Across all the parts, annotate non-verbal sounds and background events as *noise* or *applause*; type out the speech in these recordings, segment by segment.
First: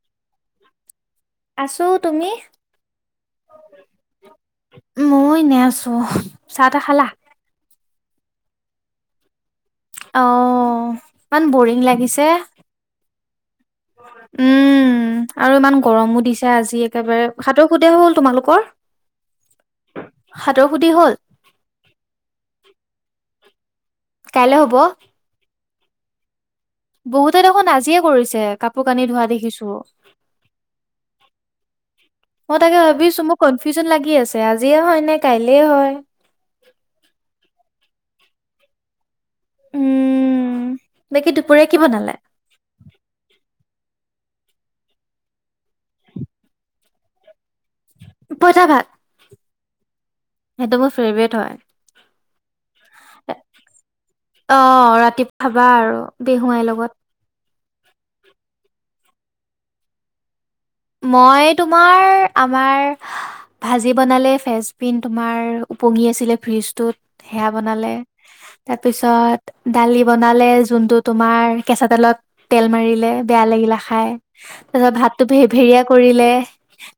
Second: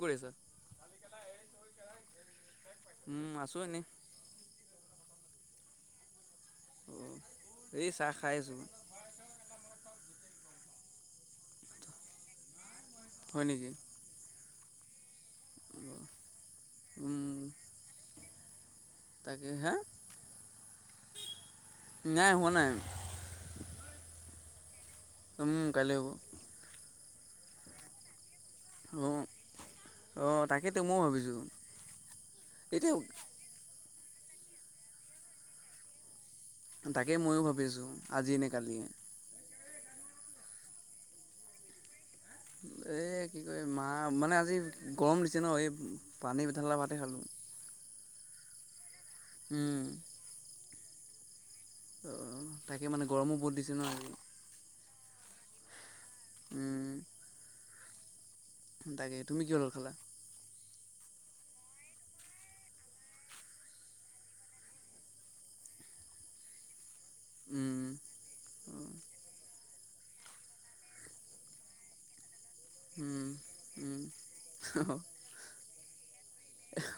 পৰিছা। আছো তুমি? উম, আছোঁ এনেই। মই নে ছহ চাহ তা খালা? খাইজো। অ ইমান বৰিং লাগিছে। হয় নেকি? উম আৰু ইমান গৰমো দিছে আজি একেবাৰে উম, সাত সুধে হ'ল তোমালোকৰ? তাকে হে? সাতৰ সুধি হ'ল নাই হোৱা নাই। কাইলে হ'ব। উম, কাইলৈ হ'ব। বহুতে দেখোন আজিয়ে কৰিছে। কাপোৰ কানি অঁ ধোৱা দেখিছো। অঁ তাকেতো ময় ভাবিছোঁ। মই তাকে এতিয়া ভাবিছো মোক কনফিউজন লাগি আছে আজিয়ে হয় নে কাইলে হয়। তাকে মইও ভাবি আছো আজি নে কালিয়ে। উম, বাকী দুপৰীয়া কি বনালে? এ, কি ক মা মানে আ- আজি গৰম দিছে ন' এই পানীঠালা ভাতে খালোঁ। পইতা ভাত। উম, সেইটো মোৰ ফেভৰেট হয়। অহ, তাকে মানে গৰমো বহুত দিছে নহ অ' খাবা আৰু বেহুৱাইৰ লগত তাকে তুমি কিহৰ লগত খালা? মই তোমাৰ, আমাৰ ভাজি বনালে ফেচবিন তোমাৰ পঙি আছিলে ফ্ৰিজটোত সেয়া উম, বনালে। তাৰপিছত দালি বনালে যোনটো তোমাৰ কেঁচা তেলত তেল মাৰিলে উম, বেয়া লাগিলে উম, খাই তাৰপিছত ভাততো ভেৰ-ভেৰিয়া কৰিলে।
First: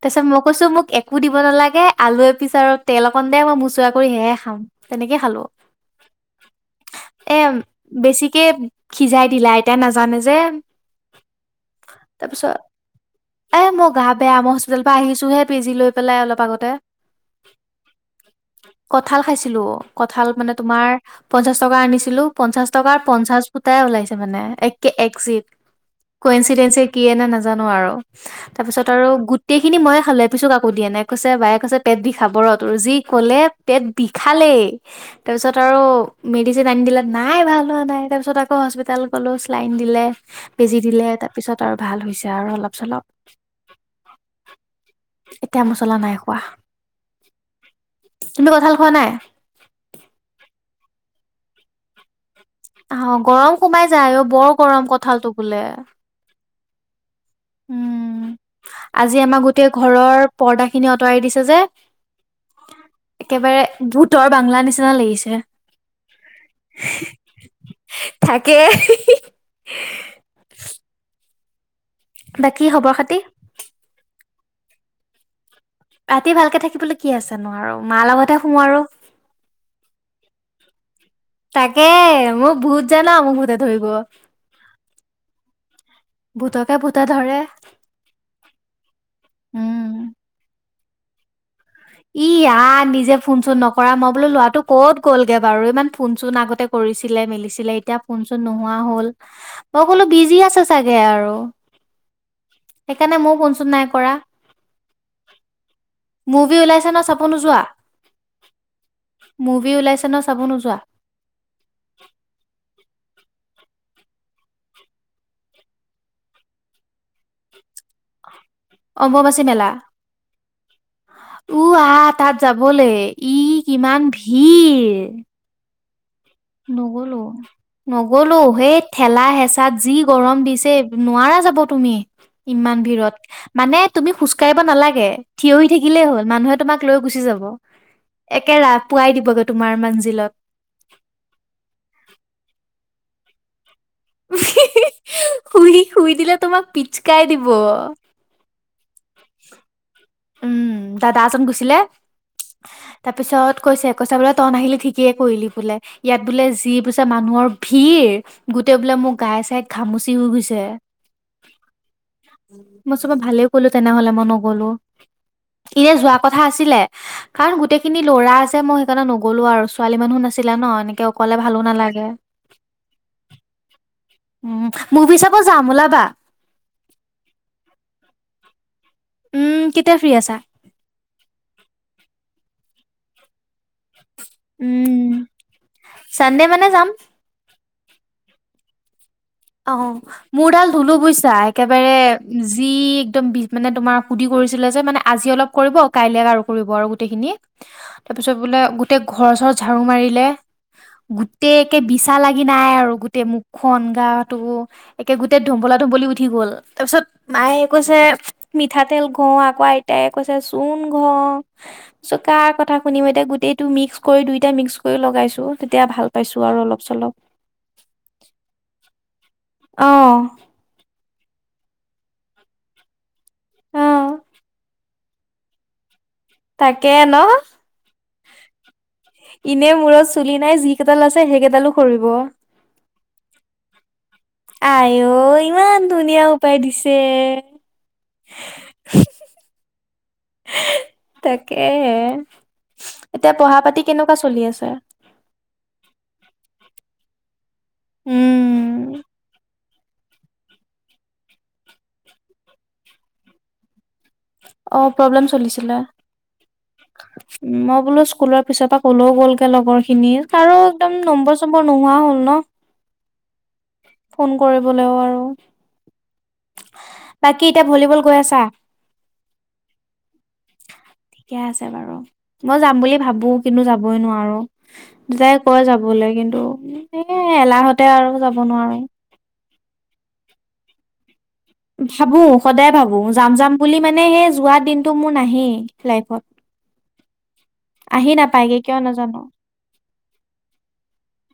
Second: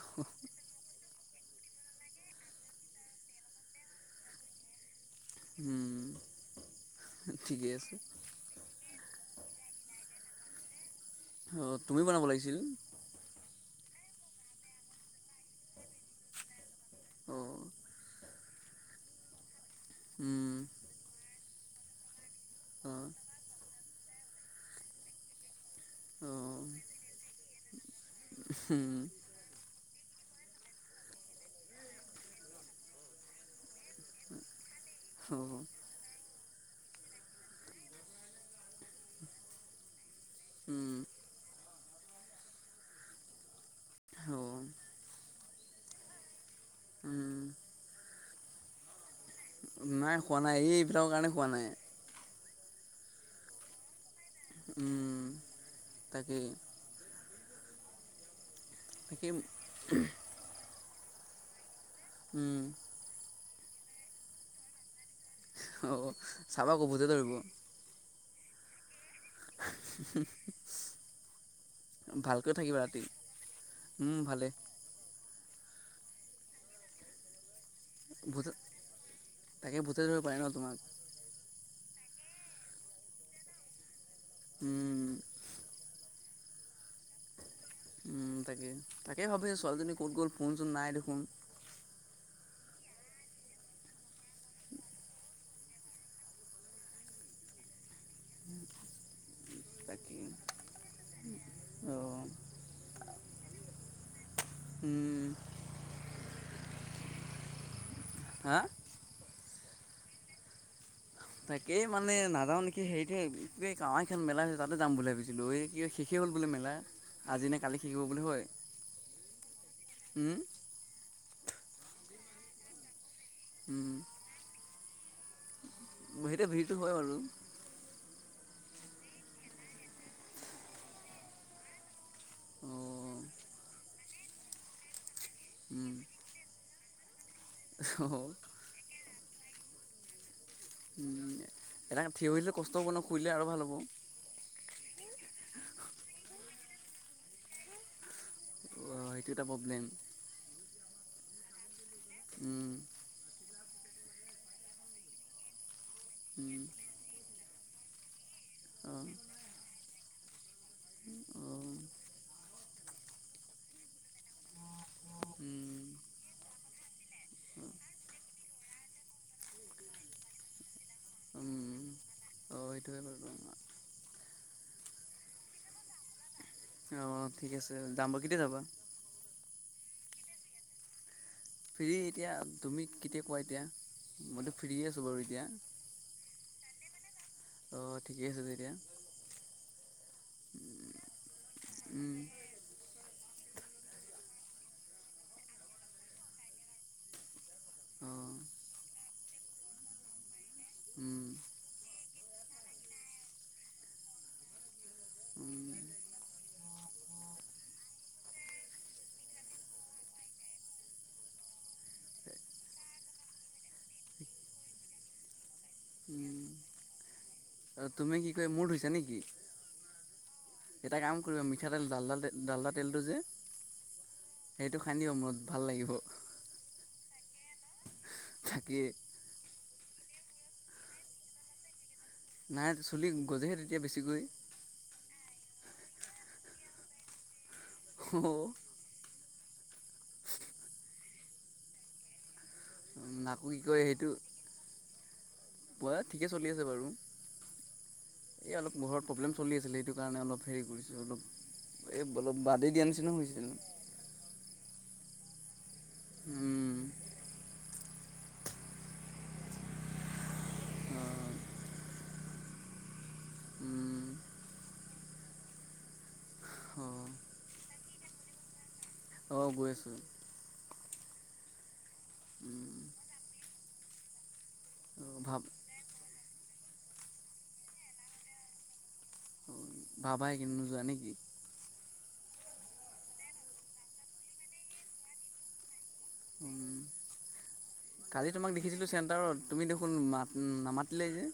তাৰপিছত মই কৈছো মোক এ- একো দিব নালাগে আলু এ পিছ আৰু তেল অকণ দে মই মোচুৰা কৰি সেহে খাম। তেনেকে খালো। উম, এ ঠিকে আছে। বেছিকে সিজাই দিলা আইতায় নাজানে যে অ, তুমি বনাব তাৰপিছত লাগিছিল। এ মই গা বেয়া মই হস্পিটেলৰ পৰা আহিছোহে বেজি লৈ- পেলাই অলপ আগতে, অ'। কঁঠাল খাইছিলো। কঁঠাল মানে তোমাৰ পঞ্চাশ টকা আনিছিলো। পঞ্চাশ টকাৰ পঞ্চাশ ফুটাই ওলাই- মানে একে এক এক জেক *unintelligible* নাজানো আৰু তাৰ পিছত আৰু গোটেই খিনি ময়ে খালে এপিছো কাকো দিয়া নাই কৈছে বায়ে কৈছে পেট বিষাব ৰ' তোৰ। যি কলে পেট বিষালেই, তাৰপিছত আৰু মেডিচিন আনি দিলে নাই ভাল হোৱা নাই তাৰপিছত আকৌ হস্পিতেলত গ'লোঁ ছেলাইন দিলে বেজি দিলে তাৰপিছত আৰু ভাল হৈছে আৰু অলপ-চলপ। এতিয়া মছলা নাই খোৱা। উম। তুমি কঁঠাল খোৱা নাই? পোৱা নাই। আহ গৰম সোমাই যায় অ' বৰ গৰম উম, কঁঠালটো বোলে। তাকেই উম, আজি তাকেই আমা গোটেই ঘৰৰ পৰ্দা খিনি আঁতৰাই দিছে যে উম একেবাৰে ভূতৰ বাংলা নিচিনা লাগিছে। অ' চাবা আক' ভূতে ধৰিব থাকে *unintelligible* ভালকৈ বাকী থাকিবা খবৰ ৰাতি। খাতি উম ভালেই। ৰাতি ভালকে থাকিবলৈ কে আছে নো আৰু। মাৰ লগতহে ভূতে, শুও আৰু। তাকে ভূতে ধৰিব পাৰে ন' তোমাক। তাকে মোক ভূত জানা মোক ভূতে ধৰিব। উম! ভুতকে, ভূতে ধৰে। উম তাকে তাকে ভাবিছো উম। ছোৱালীজনী ক'ত গ'ল ফোন চোন নাই দেখোন। ই আ নিজে ফোন চোন নকৰা মই বোলো লৰাটো কত গ'লগে বাৰু ইমান ফোন চোন আগতে কৰি কৰিছিলে মেলিছিলে এতিয়া। ফোনচোন নোহোৱা হল মই ক'লো তাকে বিজি আছে চাগে আৰু অঁ সেইকাৰণে ময়ো ফোন চোট নাই কৰা উম। না চাব নোযোৱা হা মুভি ওলাইছে ন চাব নোযোৱা তাকেই মানে নাযাও নেকি হেইৰিটোে এই এই কাৱ এ খেল মেলা হৈছে তাতে যাম বুলি ভাবিছিলো এই কি শেষেই হ'ল বোলে মেলা আজি নে কালি শিকিব বুলি হয় অম্বুবাচী মেলা উম উ আহ তাত যাবলৈ ই উম কিমান ভিৰ সেইটোৱে ভিৰটো হয় বাৰু নগলো নগ গলো সেই ঠেলা হেঁচাত যি গৰম দিছে নোৱাৰা যাব তুমি ইমান ভিৰত অঁ মানে তুমি খোজকাঢ়িব নালাগে। থিয় হৈ উম থাকিলেই হ'ল মানুহে তোমাক লৈ গুচি যাব অঁ একে ৰাপ পোৱাই দিবগে তোমাৰ মান জিলত এটা থিয় হলে কষ্ট হ' নখুৰিলে আৰু ভাল হ'ব শুই শুই দিলে তোমাক পিচকাই দিব অ' সেইটো এটা প্ৰব্লেম উম দাদা এজন গৈছিলে উম তাৰপিছত। কৈছে কৈছা বোলে তই নাহিলি ঠিকেইে কৰিলি বোলে ইয়াত বোলে উম যি বুইছে মানুহৰ ভিৰ গোটেই বোলে অঁ মোৰ গাই চাই ঘামুচি হৈ গৈছে অঁ মই চবে ভালেই কলো তেনেহলে মই নগলো। এ উম যে যোৱা কথা আছিলে কাৰণ গোটেই খিনি ল'ৰা আছে মই সেইকাৰণে নগলো আৰু ছোৱালী মানুহো নাছিলে ন এনেকে ক কলে ভালো উম নালাগে অঁ সেইটোৱে বাৰু উ মভি চাব যাম ওলাবা। অ' ঠিক আছে যাম বা কেতিয়া যাবা উম কেতিয়া ফ্ৰী আছা ফ্ৰী এতিয়া তুমি কেতিয়া কোৱা এতিয়া মইতো ফ্ৰীয়ে আছোঁ উম বাৰু এতিয়া চানডে মানে যাম। অ' ঠিকে আছে তেতিয়া অ' মোৰডাল ধনু বুইছা একেবাৰে উম, যি একদম মানে তোমাৰ সুধি কৰিছিলে যে মানে আজি অলপ কৰিব কাইলে আৰু কৰিব আৰু গোটেইখিনি। অ', তাৰপিছত বোলে গোটেই ঘৰ চৰ ঝাাৰু মাৰিলে উম, গোটকে বিচ ইচছা লাগি নাই আৰু গোটেই মুখখন গাটো একে গোটেই উম, ধুম্বলা ধুম্বলি উঠি গ'ল। তাৰ পিছত মায়ে কৈছে মিঠাতেল ঘহ আকৌ আইতায় কৈছে চূণ ঘহ চ কাৰ কথা শুনি মই এতিয়া গোটেইটো মিক্স কৰি দুইটা মিক্স কৰি লগাইছো তেতিয়া ভাল পাইছো উম। আৰু অলপ। অলপ চলপ অ' তুমি কি কয় মূোৰ ধইছা নেকি অ ' *inaudible* *inaudible* মূৰত অ ভাল লাগিব তাকে ন' থাকি এনে মূৰত চুলি নাই যি কেইডাল আছে সেই কেইডালো নাই চুলি গজেহে তেতিয়া বেছিকৈ এ অ ইমান ধুনীয়া উপায় দিছে। হ, তাকে এতিয়া নাকো পঢ়া কি পাতি কয় সেইটো কেনেকুৱা চলি আছে পোৱা *unintelligible* সেইটো উম। কাৰণে অলপ হেৰি কৰিছোঁ অলপ এই অলপ বাদেই দিয়া নিচিনা হৈছে অ প্ৰব্লেম চলিছিলা উম, মই বোলো স্কুলৰ পিছৰ পৰা ক'লেও গ'লগে লগৰ খিনি আৰু একদম অ', নম্বৰ চম্বৰ নোহোৱা হ'ল ন উম, ফোন কৰিবলৈও আৰু অ', বাকী এতিয়া ভলীবল গৈ আছা অঁ গৈ আছোঁ ঠিকে আছে বাৰু মই উম, যাম বুলি ভাবো কিন্তু যাবই নোৱাৰো অ', ভাব দুটাই কয় যাবলৈ কিন্তু এ এলাহতে আৰু যাব নোৱাৰো ভাবাই একিন নোযোৱা নেকি ভাবো সদায় ভাবো যাম যাম বুলি মানে সেই যোৱা দিনতটো মোৰ নাহেই উম। *unintelligible* আহি কালি তোমাক নাপায়গে কিয় দেখিছিলোঁ নাজানো। চেণ্টাৰত তুমি দেখোন মাত নামাতিলেই যে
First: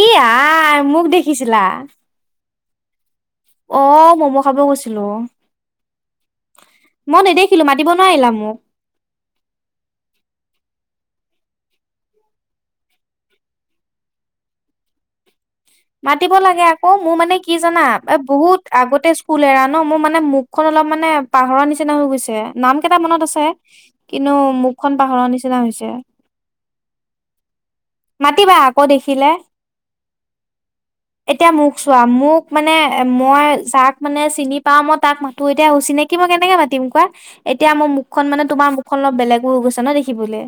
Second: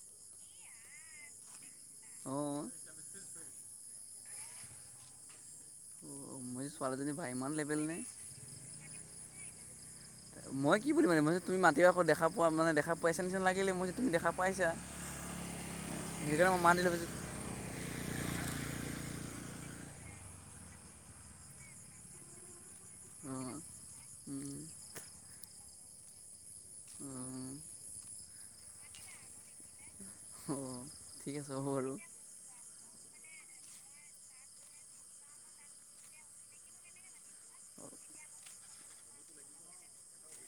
ই আই মোক দেখিছিলা অঁ অ মম' খাব গৈছিলো মই ছোৱালীজনী বা মই ইমান নেদেখিলোঁ লেবেল মাতিব নে নোৱাৰিলা মোক মই কি বুলিম মানে মই তুমি মাতি আকৌ দেখা পোৱা মানে দেখা পাইছা নিচিনা লাগিলে মই যে তুমি দেখা পাইছা মাতিব সেইকাৰণে মই লাগে মাত আকৌ দিলোঁ মোৰ ভাবিছোঁ মানে কি জানা এ বহুত আগতে কুলেৰা ন মোৰ মানে মুখখন অলপ মানে পাহৰ নিচিনা হৈ গৈছে নাম কেইটা মনত আছে কিন্তু মুখখন পাহৰ নিচিনা হৈছে মাতিবা আকৌ দেখিলে অঁ অঁ ঠিক এতিয়া আছে হ'ব মোক বাৰু চোৱা মোক মানে এ মই যাক মানে চিনি পাও মই তাক মাতো এতিয়া অচিনাকি মই কেনেকে মাতিম কোৱা এতিয়া ম মুখখন মানে তোমাৰ মুখখন অলপ বেলেগো হৈ গৈছে ন দেখিবলৈ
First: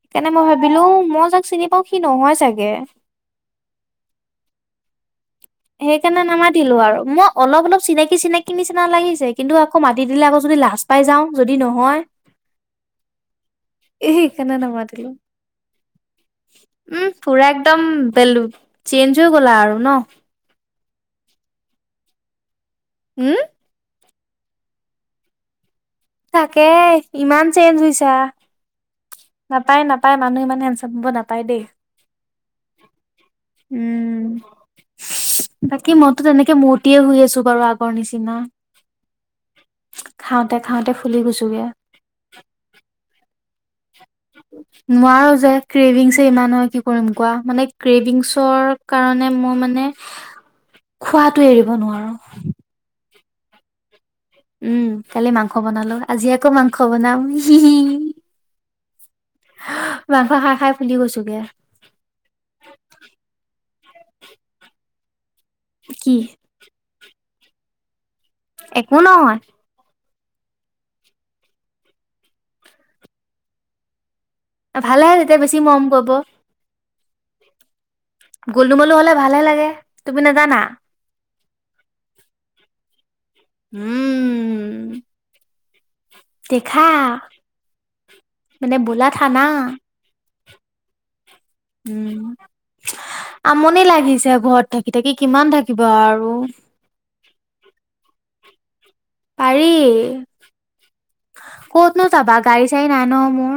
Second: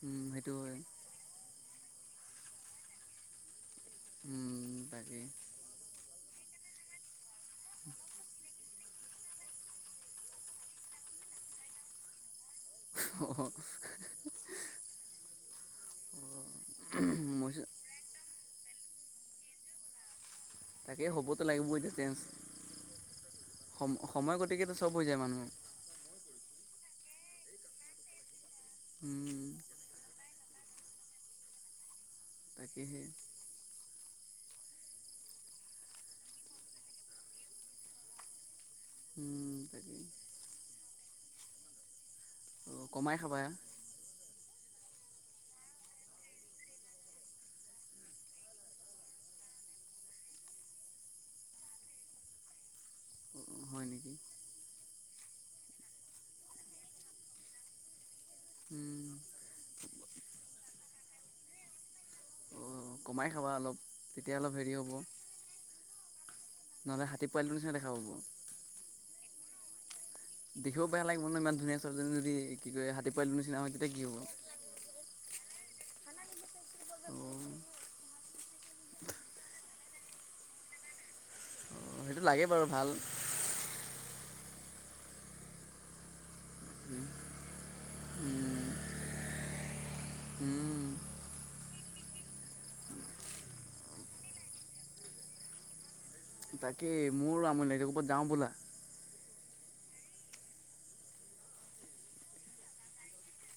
সেইকাৰণে মই সেইটো হয় ভাবিলো মই যাক চিনি পাও সি নহয় চাগে তাকেই *unintelligible* সেইকাৰণে নামাতিলো আৰু মই অলপ অলপ চিনাকি চিনাকি নিচিনা লাগিছে কিন্তু আকৌ মাতি দিলে আকৌ যদি লাাজ পাই যাওঁ যদি নহয় এ কনে না মাতিলে উম পুৰা মই একদম বেলু চেঞ্জ হৈ গ'লা আৰু ন তাকেই হ'বতো লাগিবই এ যে চেঞ্জ উম সম সময় গতিকেতো সব হৈ যায় মানুহে তাকে ইমান চেঞ্জছা নাপায় নাপায় তাই মানুহ ইমান হেন চিব নাপায় দেই উহু উম বাকী মইতো তেনেকে মূৰ্তয়ে শুই আছো বাৰু আগৰ নিচিনা তাকেই খাওঁতে খাওঁতে ফুলি গৈছোগে অঁ কমাই খাবা উ নোৱাৰো যে ক্ৰেভিংছে ইমান হয় কি কৰিম কোৱা মানে ক্ৰেভিংছৰ কাৰণে মই মানে খোৱাাতটো এৰিব নোৱাৰো হয় উম কালি মাংস বনালো আজি আকৌ মাংস বনাম সি নেকি মাংস খাই খাই ফুলি গৈছোগে কমাই খাবা অলপ তেতিয়া অলপ হেৰি হ'ব কি নহ'লে হাতী পোৱালটো নিচিনা দেখা পাব। একো নহয়। দেখিব বেয়া লাগিব ন ইমান ধুনীয়া ছোৱালীজনী যদি কি কৰে হাতী পোৱালোটো নিচিনা হয়। তেতিয়া কি হ'ব? ভালহে তেতিয়া বেছি মৰম কৰিব। অ'। গোলো -মোলো হ'লে ভালহে লাগে তুমি নাজানা? অ', সেইটো লাগে বাৰু ভাল। উ'ম। দেখা, মানে বোলা থানা। উ'ম। উ'ম, আমনি লাগিছে। ঘৰত থাকি, থাকি কিমান থাকিবা আৰু তাকে মোৰ আমনি লাগিছে ক'ৰবাত যাওঁ বলা। পাৰি। ক'তনো যাবা গাড়ী, চাড়ী নাই নহয়, মোৰ।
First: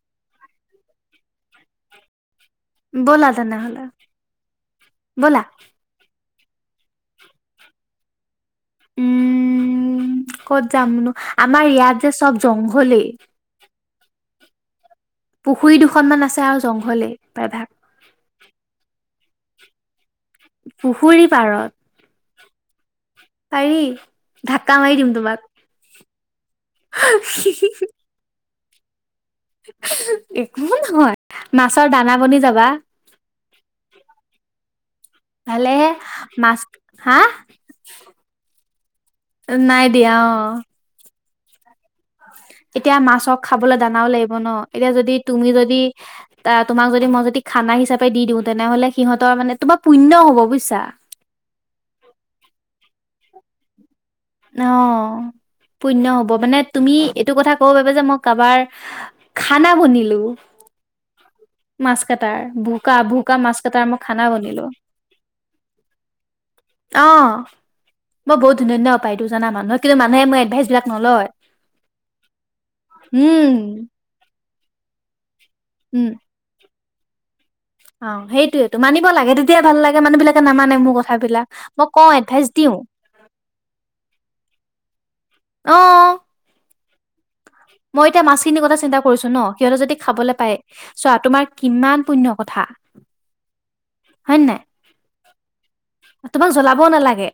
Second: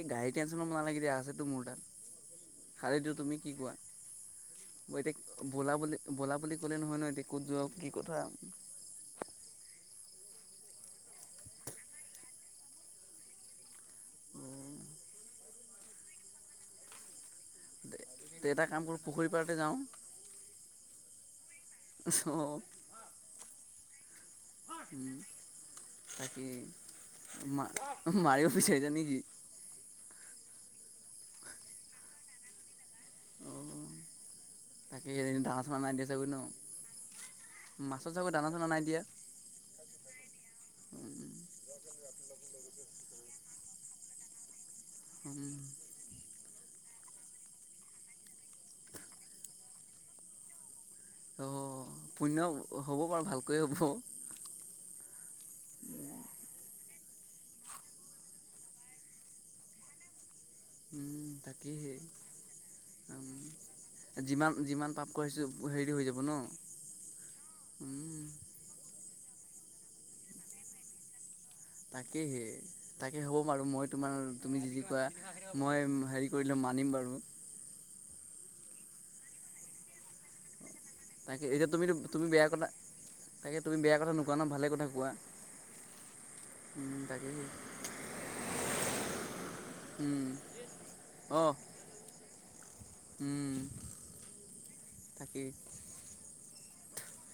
এই গাড়ীৰ টেনচন নালাগে দিয়া, আছেতো মোৰ তাত। খালীটো ব'লা তুমি কি কোৱা? তেনেহলে মই এতিয়া বলা বুলি ব'লা বুলি ক'লে নহয়, নহয়। এতিয়া ক'ত যোৱা কি কথা? উ'ম। উ'ম ক'ত যামনো। আমাৰ ইয়াত যে চব জংঘলে। পুখুৰী দুখনমান আছে আৰু জংঘলেই প্ৰায়ভাগ। এটা কাম কৰোঁ পুখুৰী পাৰতে যাওঁ। পুখুৰী চ' পাৰত। পাৰি ঢাক্কা মাৰি দিম তোমাক। তাকে মাৰিব বিচাৰিছা নেকি? একো নহয়, মাছৰ দানা বনি যাবা। অ' *unintelligible* তাকে সেই দানা চানা ভালেহে নাই দিয়া চাগৈ ন। মাছ হা মাছত চাগৈ দানা চানা নাই দিয়া। নাই দিয়া অ'। এতিয়া মাছক খাবলৈ দানাওঁ লাগিব ন, এতিয়া যদি তুমি যদি ত! তোমাক যদি মই যদি খানা হিচাপে দি দিওঁ। তেনেহলে সিহঁতৰ মানে তোমাৰ পুণ্য হ'ব বুজিছা। ক'লেহে হ'ব। অ'হ। পুণ্য হব, মানে তুমি এইটো কথা ক'ব পাৰিবা যে মই কাৰবাৰ খানা বনিলো। উ'ম। মাছ কটাৰ ভোকা ভোকা মাছ কটাৰ মই খানা যিমান, বনিলো যিমান পাপ কৰাইছো। হেৰি হৈ যাব ন। অ', মই বহুত ধুনীয়া, ধুনীয়া উপাই দিওঁতো জানা। মানুহক কিন্তু মানুহে মোৰ এডভাইচ বিলাক নলয়। তাকেহে তাকে হ'ব উম বাৰু মই তোমাৰ, তুমি যি, যি কোৱা। মই উম হেৰি কৰিলো মানিম বাৰু। অ, সেইটোয়েটো মানিব লাগে তেতিয়া ভাল লাগে মানুহ বিলাকে নামানে মোক কথাবিলাক তাকে এতিয়া মই তুমিতো কওঁ তুমি এডভাইচ বেয়া কথা দিওঁ। তাকে তুমি বেয়া কথা নোকোৱা ন ভালে কথা কোৱা। অ উ'ম, তাকেই। মই এতিয়া মাছখিনিৰ কথা চিন্তা কৰিছো ন। সিহঁতে যদি খাবলৈ পাই চোৱা তোমাৰ কিমান পুণ্য কথা। উ'ম। হয় নে নাই? তাকেই। তোমাক জ্বলাবও নালাগে।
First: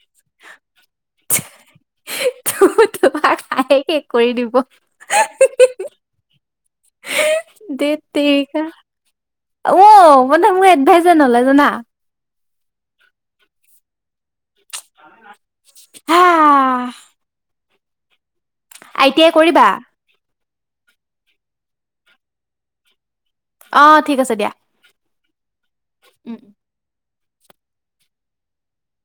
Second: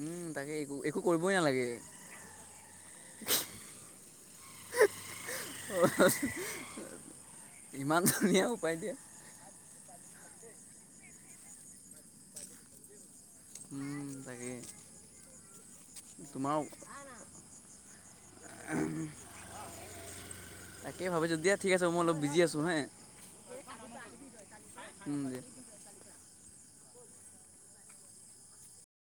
উ'ম, তাকেই একো, একো কৰিবই নালাগে। তোমাৰ খাইয়ে শেষ কৰি দিব। ধেৎ ইমান ধুনীয়া তেৰিকা উপায় দিয়া। অ', মানে মোৰ এডভাইচে নলয় জানা। উম, তাকে হা তোমাৰ আই টি আই কৰিবা তাকে ভাবিছোঁ দিয়া ঠিক আছে মই অলপ বিজি আছো হে। আহ ঠিক আছে দিয়া দিয়া উম